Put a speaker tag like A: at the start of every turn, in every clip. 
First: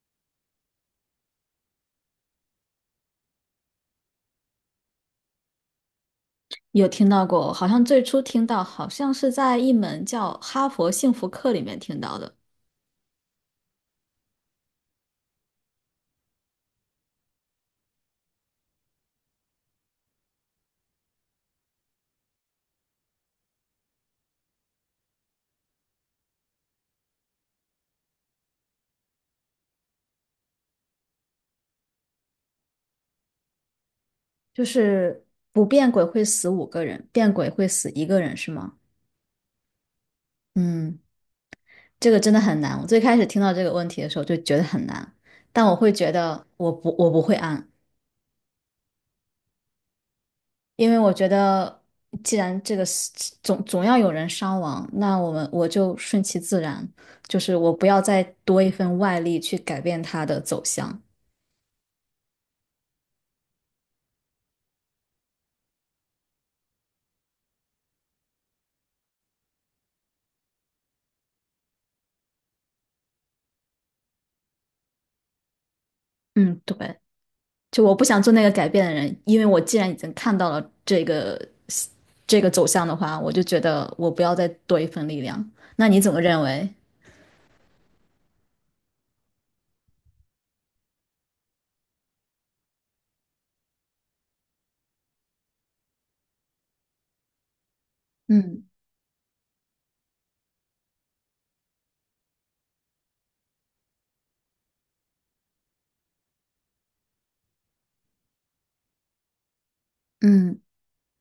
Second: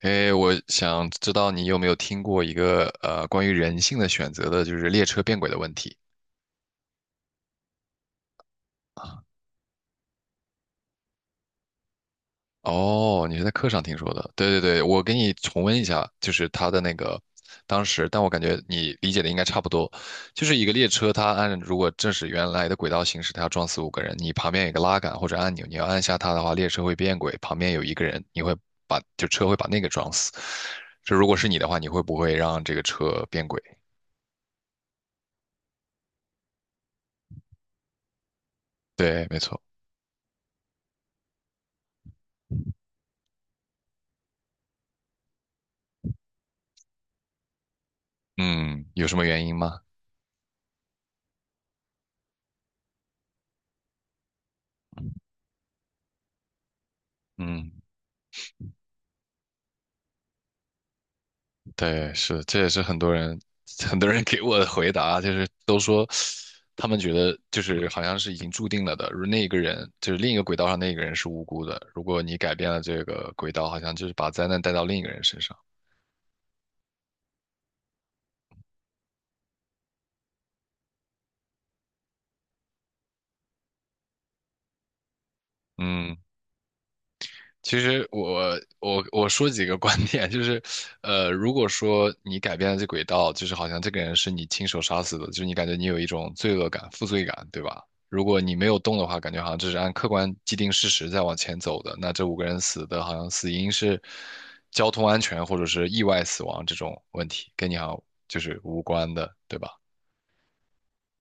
A: 哎，我想知道你有没有听过一个关于人性的选择的，就是列车变轨的问题。
B: 有听到过，好像最初听到，好像是在一门叫《哈佛幸福课》里面听到的。
A: 哦，你是在课上听说的？对对对，我给你重温一下，就是他的那个当时，但我感觉你理解的应该差不多。就是一个列车，它按如果正是原来的轨道行驶，它要撞死五个人，你旁边有一个拉杆或者按钮，你要按下它的话，列车会变轨，旁边有一个人，你会车会把那个撞死。这如果是你的话，你会不会让这个车变轨？
B: 就是不变鬼会死五个人，变鬼会死一个人，是吗？
A: 对，没错。
B: 嗯，这个真的很难。我最开始听到这个问题的时候就觉得很难，但我会觉得我不会按。
A: 嗯，有什么原因吗？
B: 因为我觉得既然这个是总要有人伤亡，那我就顺其自然，就是
A: 嗯，
B: 我不要再多一份外力去改变它的走向。
A: 对，是，这也是很多人 很多人给我的回答，就是都说他们觉得就是好像是已经注定了的，如那个人就是另一个轨道上那个人是无辜的，如果你改变了这个轨道，好像就是把灾难带到另一个人身上。
B: 嗯，对。就我不想做那个改变的人，因为我既然已经看到了这个走向的话，我就觉得我不要再多一份力量。那你怎
A: 嗯，
B: 么认为？
A: 其实我说几个观点，就是，如果说你改变了这轨道，就是好像这个人是你亲手杀死的，就是你感觉你有一种罪恶感、负罪感，对吧？如果你
B: 嗯。
A: 没有动的话，感觉好像这是按客观既定事实在往前走的。那这五个人死的好像死因是交通安全或者是意外死亡这种问题，跟你好像就是无关的，对吧？
B: 嗯。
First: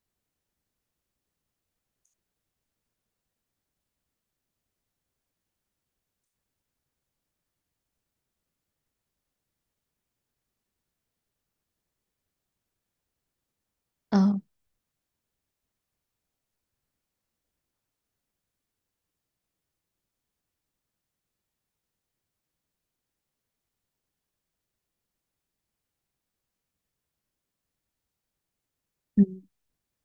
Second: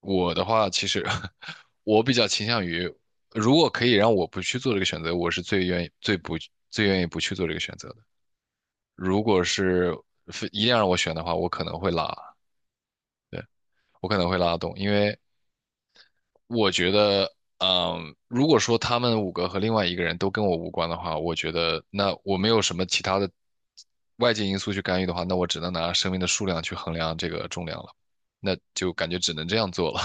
A: 我的话，其实 我比较倾向于，如果可以让我不去做这个选择，我是最愿意不去做这个选择的。如果是非一定要让我选的话，我可能会
B: 啊。
A: 拉动，因为我觉得，如果说他们五个和另外一个人都跟我无关的话，我觉得那我没有什么其他的外界因素去干预的话，那我只能拿生命的数量去衡量这个重量了，那就感觉只
B: 嗯。
A: 能这样做了。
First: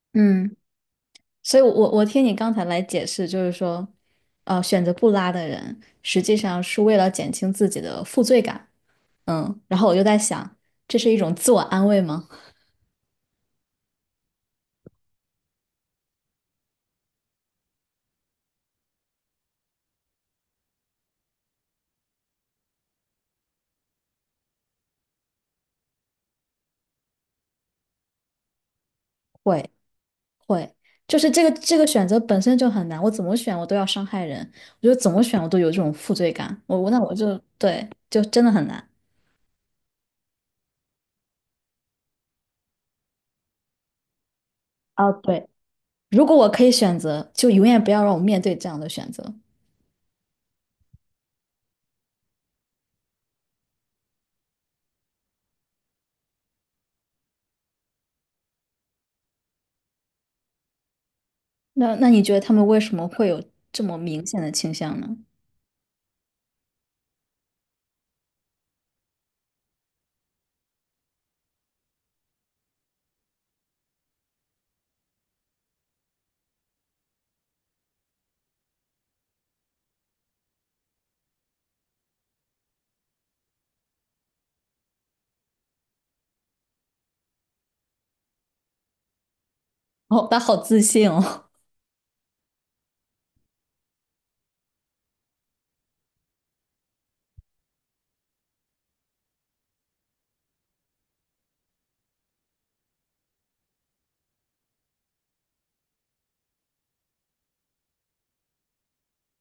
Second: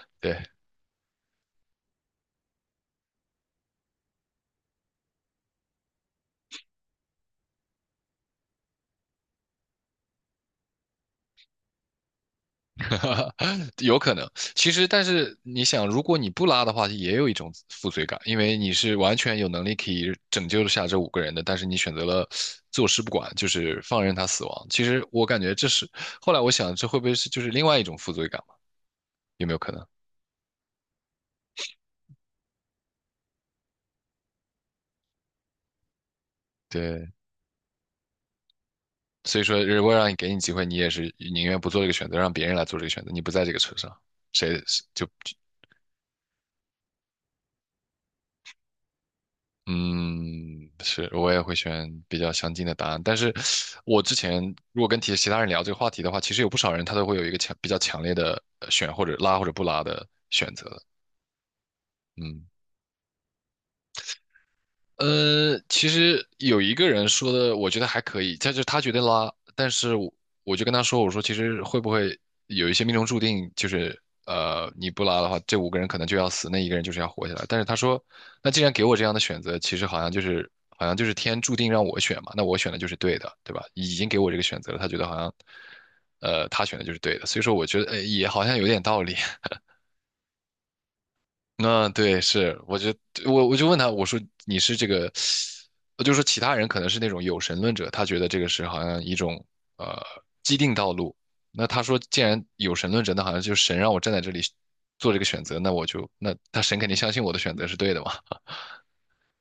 A: 对，
B: 嗯。所以我听你刚才来解释，就是说，选择不拉的人，实际上是为了减轻自己的负罪感。嗯，然后我就在想，这是一种自我安慰吗？
A: 有可能。其实，但是你想，如果你不拉的话，也有一种负罪感，因为你是完全有能力可以拯救下这五个人的，但是你选择了坐视不管，就是放任他死亡。其实我感觉这是，后来我想，这会不会是就是另外一种负罪感嘛？有没有
B: 会。
A: 可能？
B: 会，就是这个选择本身就很难，我怎么选我都要伤害人。我觉得怎么选我都有这种负罪感，我我那
A: 对，
B: 我就对，就真的很难。
A: 所以说，如果让你给你机会，你也是宁愿不做这个选择，让别人来做这个选择，你不在这个车上，谁就
B: 啊，对。如果我可以选择，就永远不要让我面对这样的选择。
A: 嗯，是，我也会选比较相近的答案。但是，我之前如果跟其他人聊这个话题的话，其实有不少人他都会有一个比较强烈的选或者拉或者不拉的选择的。
B: 那你觉得
A: 嗯，
B: 他们为什么会有这么明显的倾向呢？
A: 其实有一个人说的，我觉得还可以，他就他觉得拉，但是我就跟他说，我说其实会不会有一些命中注定，就是你不拉的话，这五个人可能就要死，那一个人就是要活下来。但是他说，那既然给我这样的选择，其实好像就是天注定让我选嘛，那我选的就是对的，对吧？已经给我这个选择了，他觉得好像他选的就是对的，所以说我觉得也好像有点道理。
B: 哦，他好自信哦。
A: 那对，是，我就问他，我说你是这个，我就说其他人可能是那种有神论者，他觉得这个是好像一种呃既定道路。那他说，既然有神论者，那好像就是神让我站在这里做这个选择，那我就那他神肯定相信我的选择是对的嘛。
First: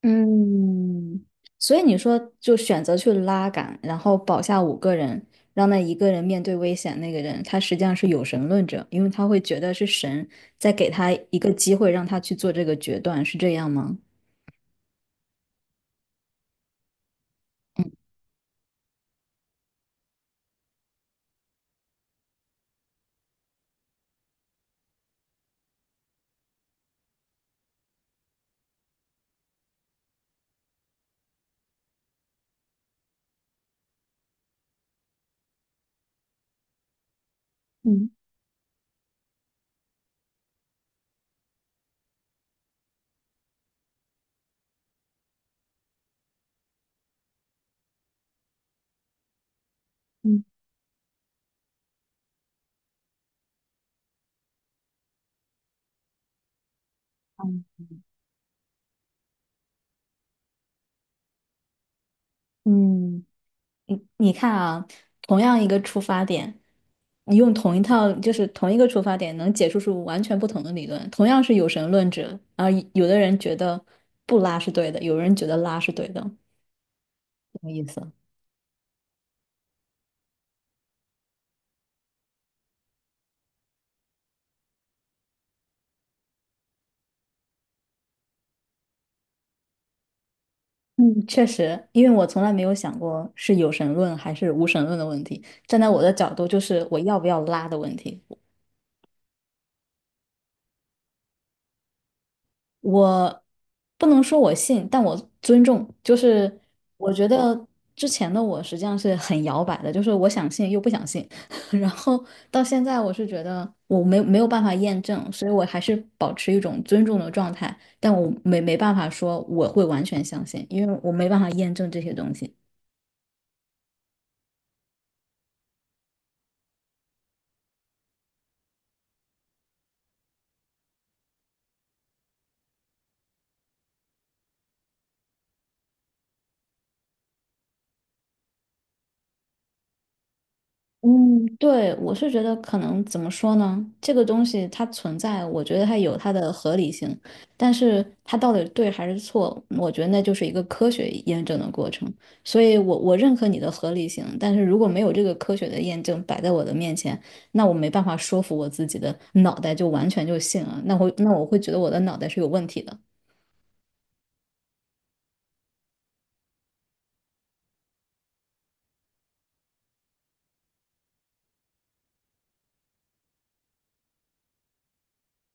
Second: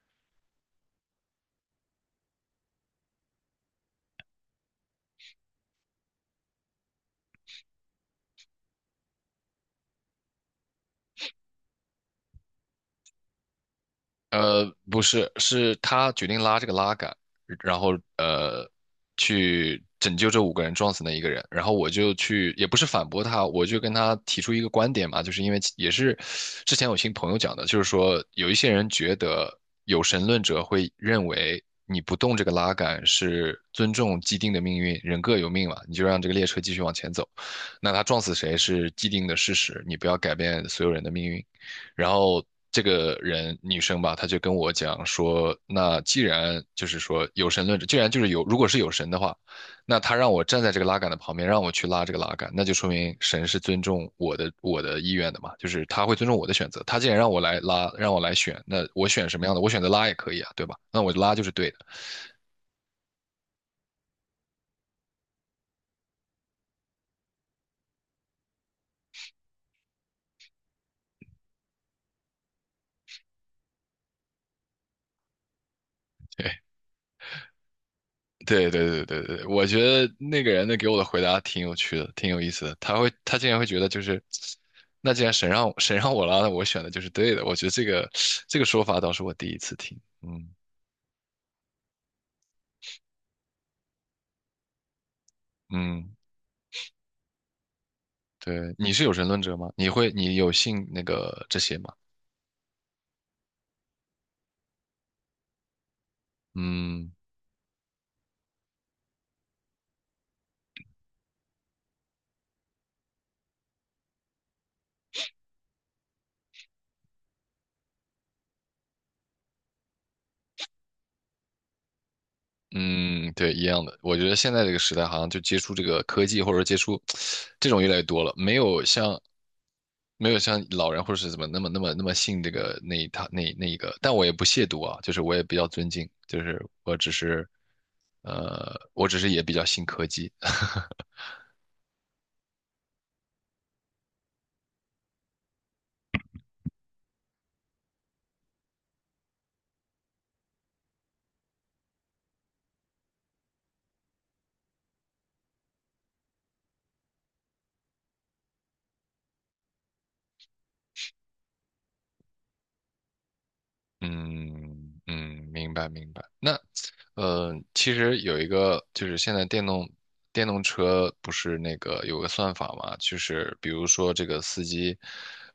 B: 嗯，所以你说就选择去拉杆，然后保下五个人，让那一个人面对危险。那个人他实际上是有神论者，因为他会觉得是神在给他一个机会，让他去做这个决断，是这样吗？
A: 不是，是他决定拉这个拉杆，然后去拯救这五个人撞死那一个人。然后我就去，也不是反驳他，我就跟他提出一个观点嘛，就是因为也是之前有听朋友讲的，就是说有一些人觉得有神论者会认为你不动这个拉杆是尊重既定的命运，人各有命嘛，你就让这个列车继续往前走。那他
B: 嗯。
A: 撞死谁是既定的事实，你不要改变所有人的命运。然后这个人女生吧，她就跟我讲说，那既然就是说有神论者，既然就是有，如果是有神的话，那他让我站在这个拉杆的旁边，让我去拉这个拉杆，那就说明神是尊重我的意愿的嘛，就是他会尊重我的选择。他既然让我来拉，让我来选，那我选什么样的，我选择拉也可以啊，对吧？那我拉就是对的。
B: 嗯，你你看啊，同样一个出发点，你用同一套就是同一个出发点，能解释出完全不同的理论。同样是有神论者，啊，有的人觉得不拉是对的，有人觉得拉是对的，
A: 对，
B: 什么意思？
A: 对对对对对，我觉得那个人的给我的回答挺有趣的，挺有意思的。他竟然会觉得就是，那既然神让我拉，那我选的就是对的。我觉得这个说法倒是我第一次听。嗯
B: 嗯，确实，因为我从来没有想过是有神论还是无神论的问题。站在我的
A: 嗯，
B: 角度，就是我要不要拉的问题。
A: 对，你是有神论者吗？你有信那个这些吗？
B: 我不能说我信，但我尊重。就是
A: 嗯
B: 我觉得之前的我实际上是很摇摆的，就是我想信又不想信。然后到现在，我是觉得我没有办法验证，所以我还是保持一种尊重的状态。但我没办法说我会完全相信，因为我没办法验证这些东西。
A: 嗯，对，一样的。我觉得现在这个时代，好像就接触这个科技，或者说接触这种越来越多了，没有像老人或者是怎么那么信这个那一套那一个。但我也不亵渎啊，就是我也比较尊敬，就是我只是也比较信科技。
B: 嗯，对。我是觉得可能怎么说呢？这个东西它存在，我觉得它有它的合理性。但是它到底对还是错，我觉得那就是一个科学验证的过程。所以我，我认可你的合理性，但是如果没有这个科学的验证摆在我的面前，那我没办法说服我自己的脑袋就完全就信了。那会那我会觉得我的脑袋是有问题的。
A: 嗯嗯，明白明白。那其实有一个就是现在电动车不是那个有个算法嘛，就是比如说这个司机，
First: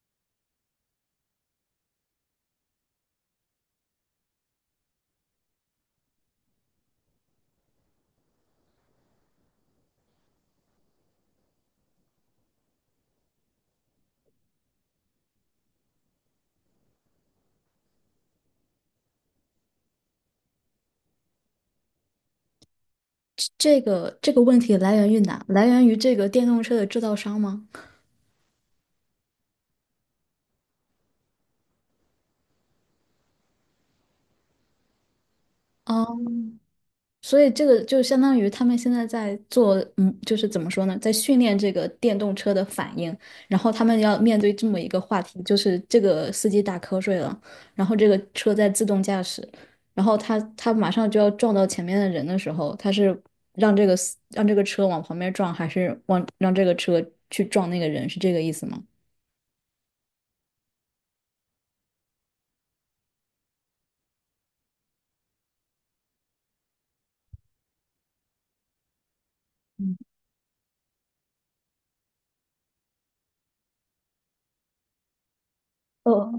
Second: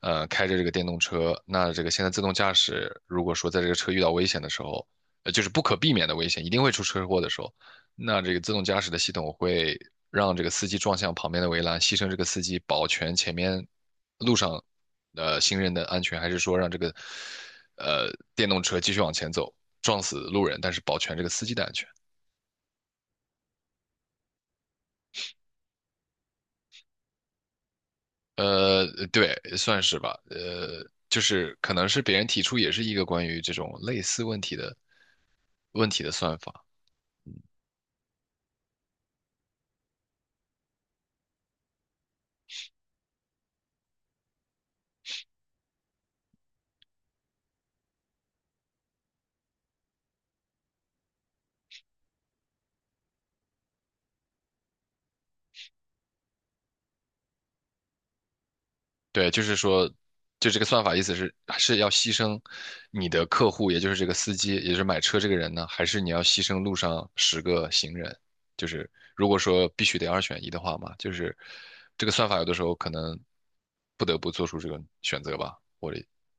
A: 开着这个电动车，那这个现在自动驾驶，如果说在这个车遇到危险的时候，就是不可避免的危险，一定会出车祸的时候，那这个自动驾驶的系统会让这个司机撞向旁边的围栏，牺牲这个司机，保全前面路上，行人的安全，还是说让这个呃电动车继续往前走，撞死路人，但是保全这个司机的安全？
B: 这这个问题来源于哪？来源于这个电动车的制造商吗？
A: 呃，对，算是吧。就是可能是别人提出也是一个关于这种类似问题的
B: 哦，
A: 算法。
B: 所以这个就相当于他们现在在做，嗯，就是怎么说呢，在训练这个电动车的反应，然后他们要面对这么一个话题，就是这个司机打瞌睡了，然后这个车在自动驾驶，然后他马上就要撞到前面的人的时候，他是让这个车往旁边撞，还是往让这个车去撞那个人，是这个意思吗？
A: 对，就是说，就这个算法意思是要牺牲你的客户，也就是这个司机，也就是买车这个人呢，还是你要牺牲路上10个行人？就是如果说必须得二选一的话嘛，就是这个算法有的时候可能不得不做出这个选择吧。
B: 哦，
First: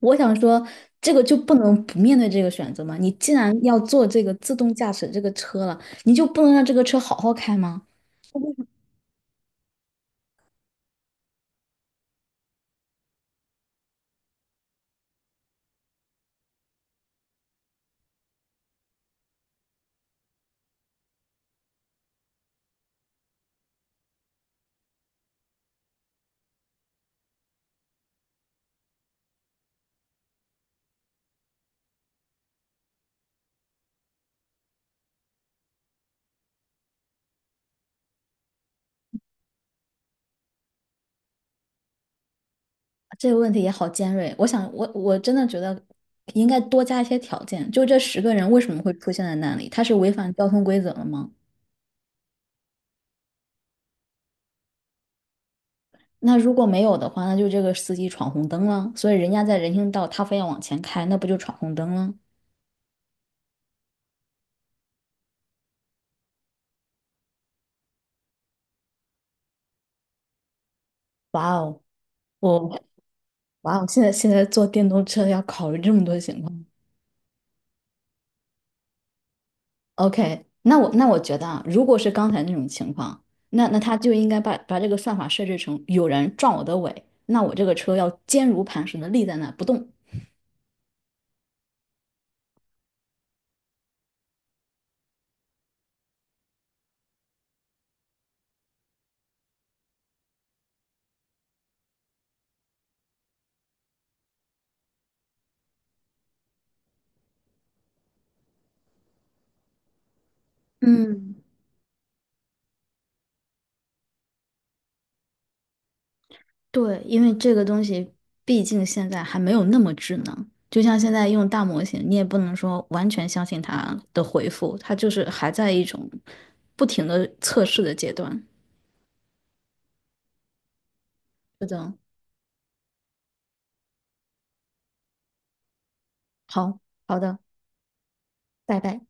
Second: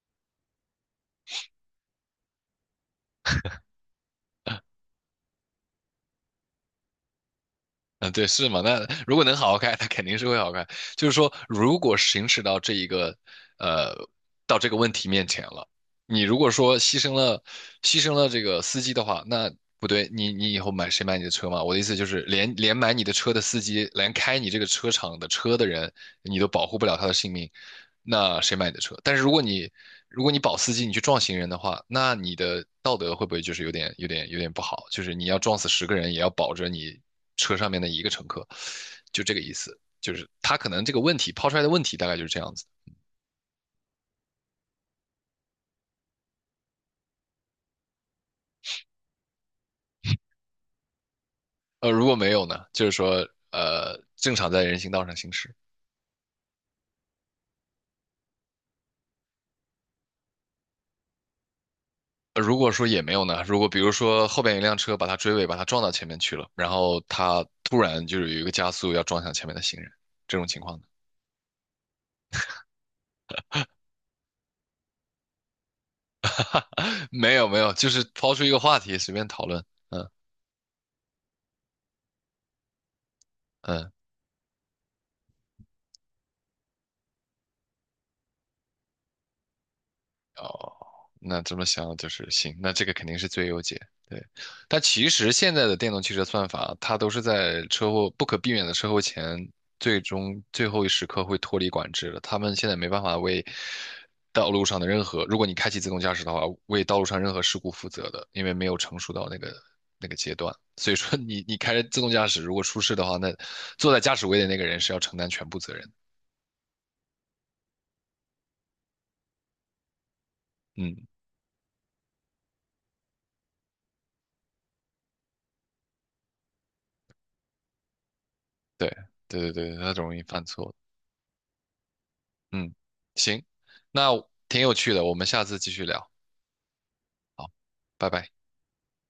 B: 我想说，这个就不能不面对这个选择吗？你既然要做这个自动驾驶这个车了，你就不能让这个车好好开吗？
A: 嗯，对，是嘛？那如果能好好开，它肯定是会好开，就是说，如果行驶到这一个，呃，到这个问题面前了，你如果说牺牲了这个司机的话，那不对，你以后买你的车嘛？我的意思就是，连买你的车的司机，连开你这个车厂的车的人，你都保护不了他的性命。那谁买你的车？但是如果你保司机，你去撞行人的话，那你的道德会不会就是有点不好？就是你要撞死10个人，也要保着你车上面的一个乘客，就这个意思。就是他可能这个问题抛出来的问题大概就是这样子。
B: 这个问题也好尖锐。我想，我真的觉得应该多加一些条件，就这十个人为什么会出现在那里？他是违反交通规则了吗？
A: 如果没有呢，就是说正常在人行道上行驶。
B: 那如果没有的话，那就这个司机闯红灯了。所以人家在人行道，他非要往前开，那不就闯红灯了？
A: 如果说也没有呢，如果比如说后边有一辆车把他追尾，把他撞到前面去了，然后他突然就是有一个加速要撞向前面的行人，这种情况呢
B: 哇哦，我哇哦，现在现在坐电动车要考虑这么多情况。
A: 没有没有，就是抛出一个话题，随便讨论。嗯
B: OK，那我觉得啊，如果是刚才那种情况，那
A: 嗯，
B: 他就应该把这个算法设置成有人撞我的尾，那我这个车要坚如磐石的立在那不动。
A: 哦，那这么想就是行，那这个肯定是最优解。对，但其实现在的电动汽车算法，它都是在车祸不可避免的车祸前，最终最后一时刻会脱离管制的。他们现在没办法为道路上的任何，如果你开启自动驾驶的话，为道路上任何事故负责的，因为没有成熟到那个阶段。所以说
B: 嗯，
A: 你开着自动驾驶，如果出事的话，那坐在驾驶位的那个人是要承担全部责任的。
B: 对。因为这个东西毕竟现在还没有那么智能，就像
A: 嗯，
B: 现在用大模型，你也不能说完全相信它的回复，它就是还在一种不停的测试的阶段。
A: 对对对对，它容易犯错。
B: 是的。
A: 嗯，行，那挺有趣的，我们下次继续聊。
B: 好，好的。
A: 好，拜拜。
B: 拜拜。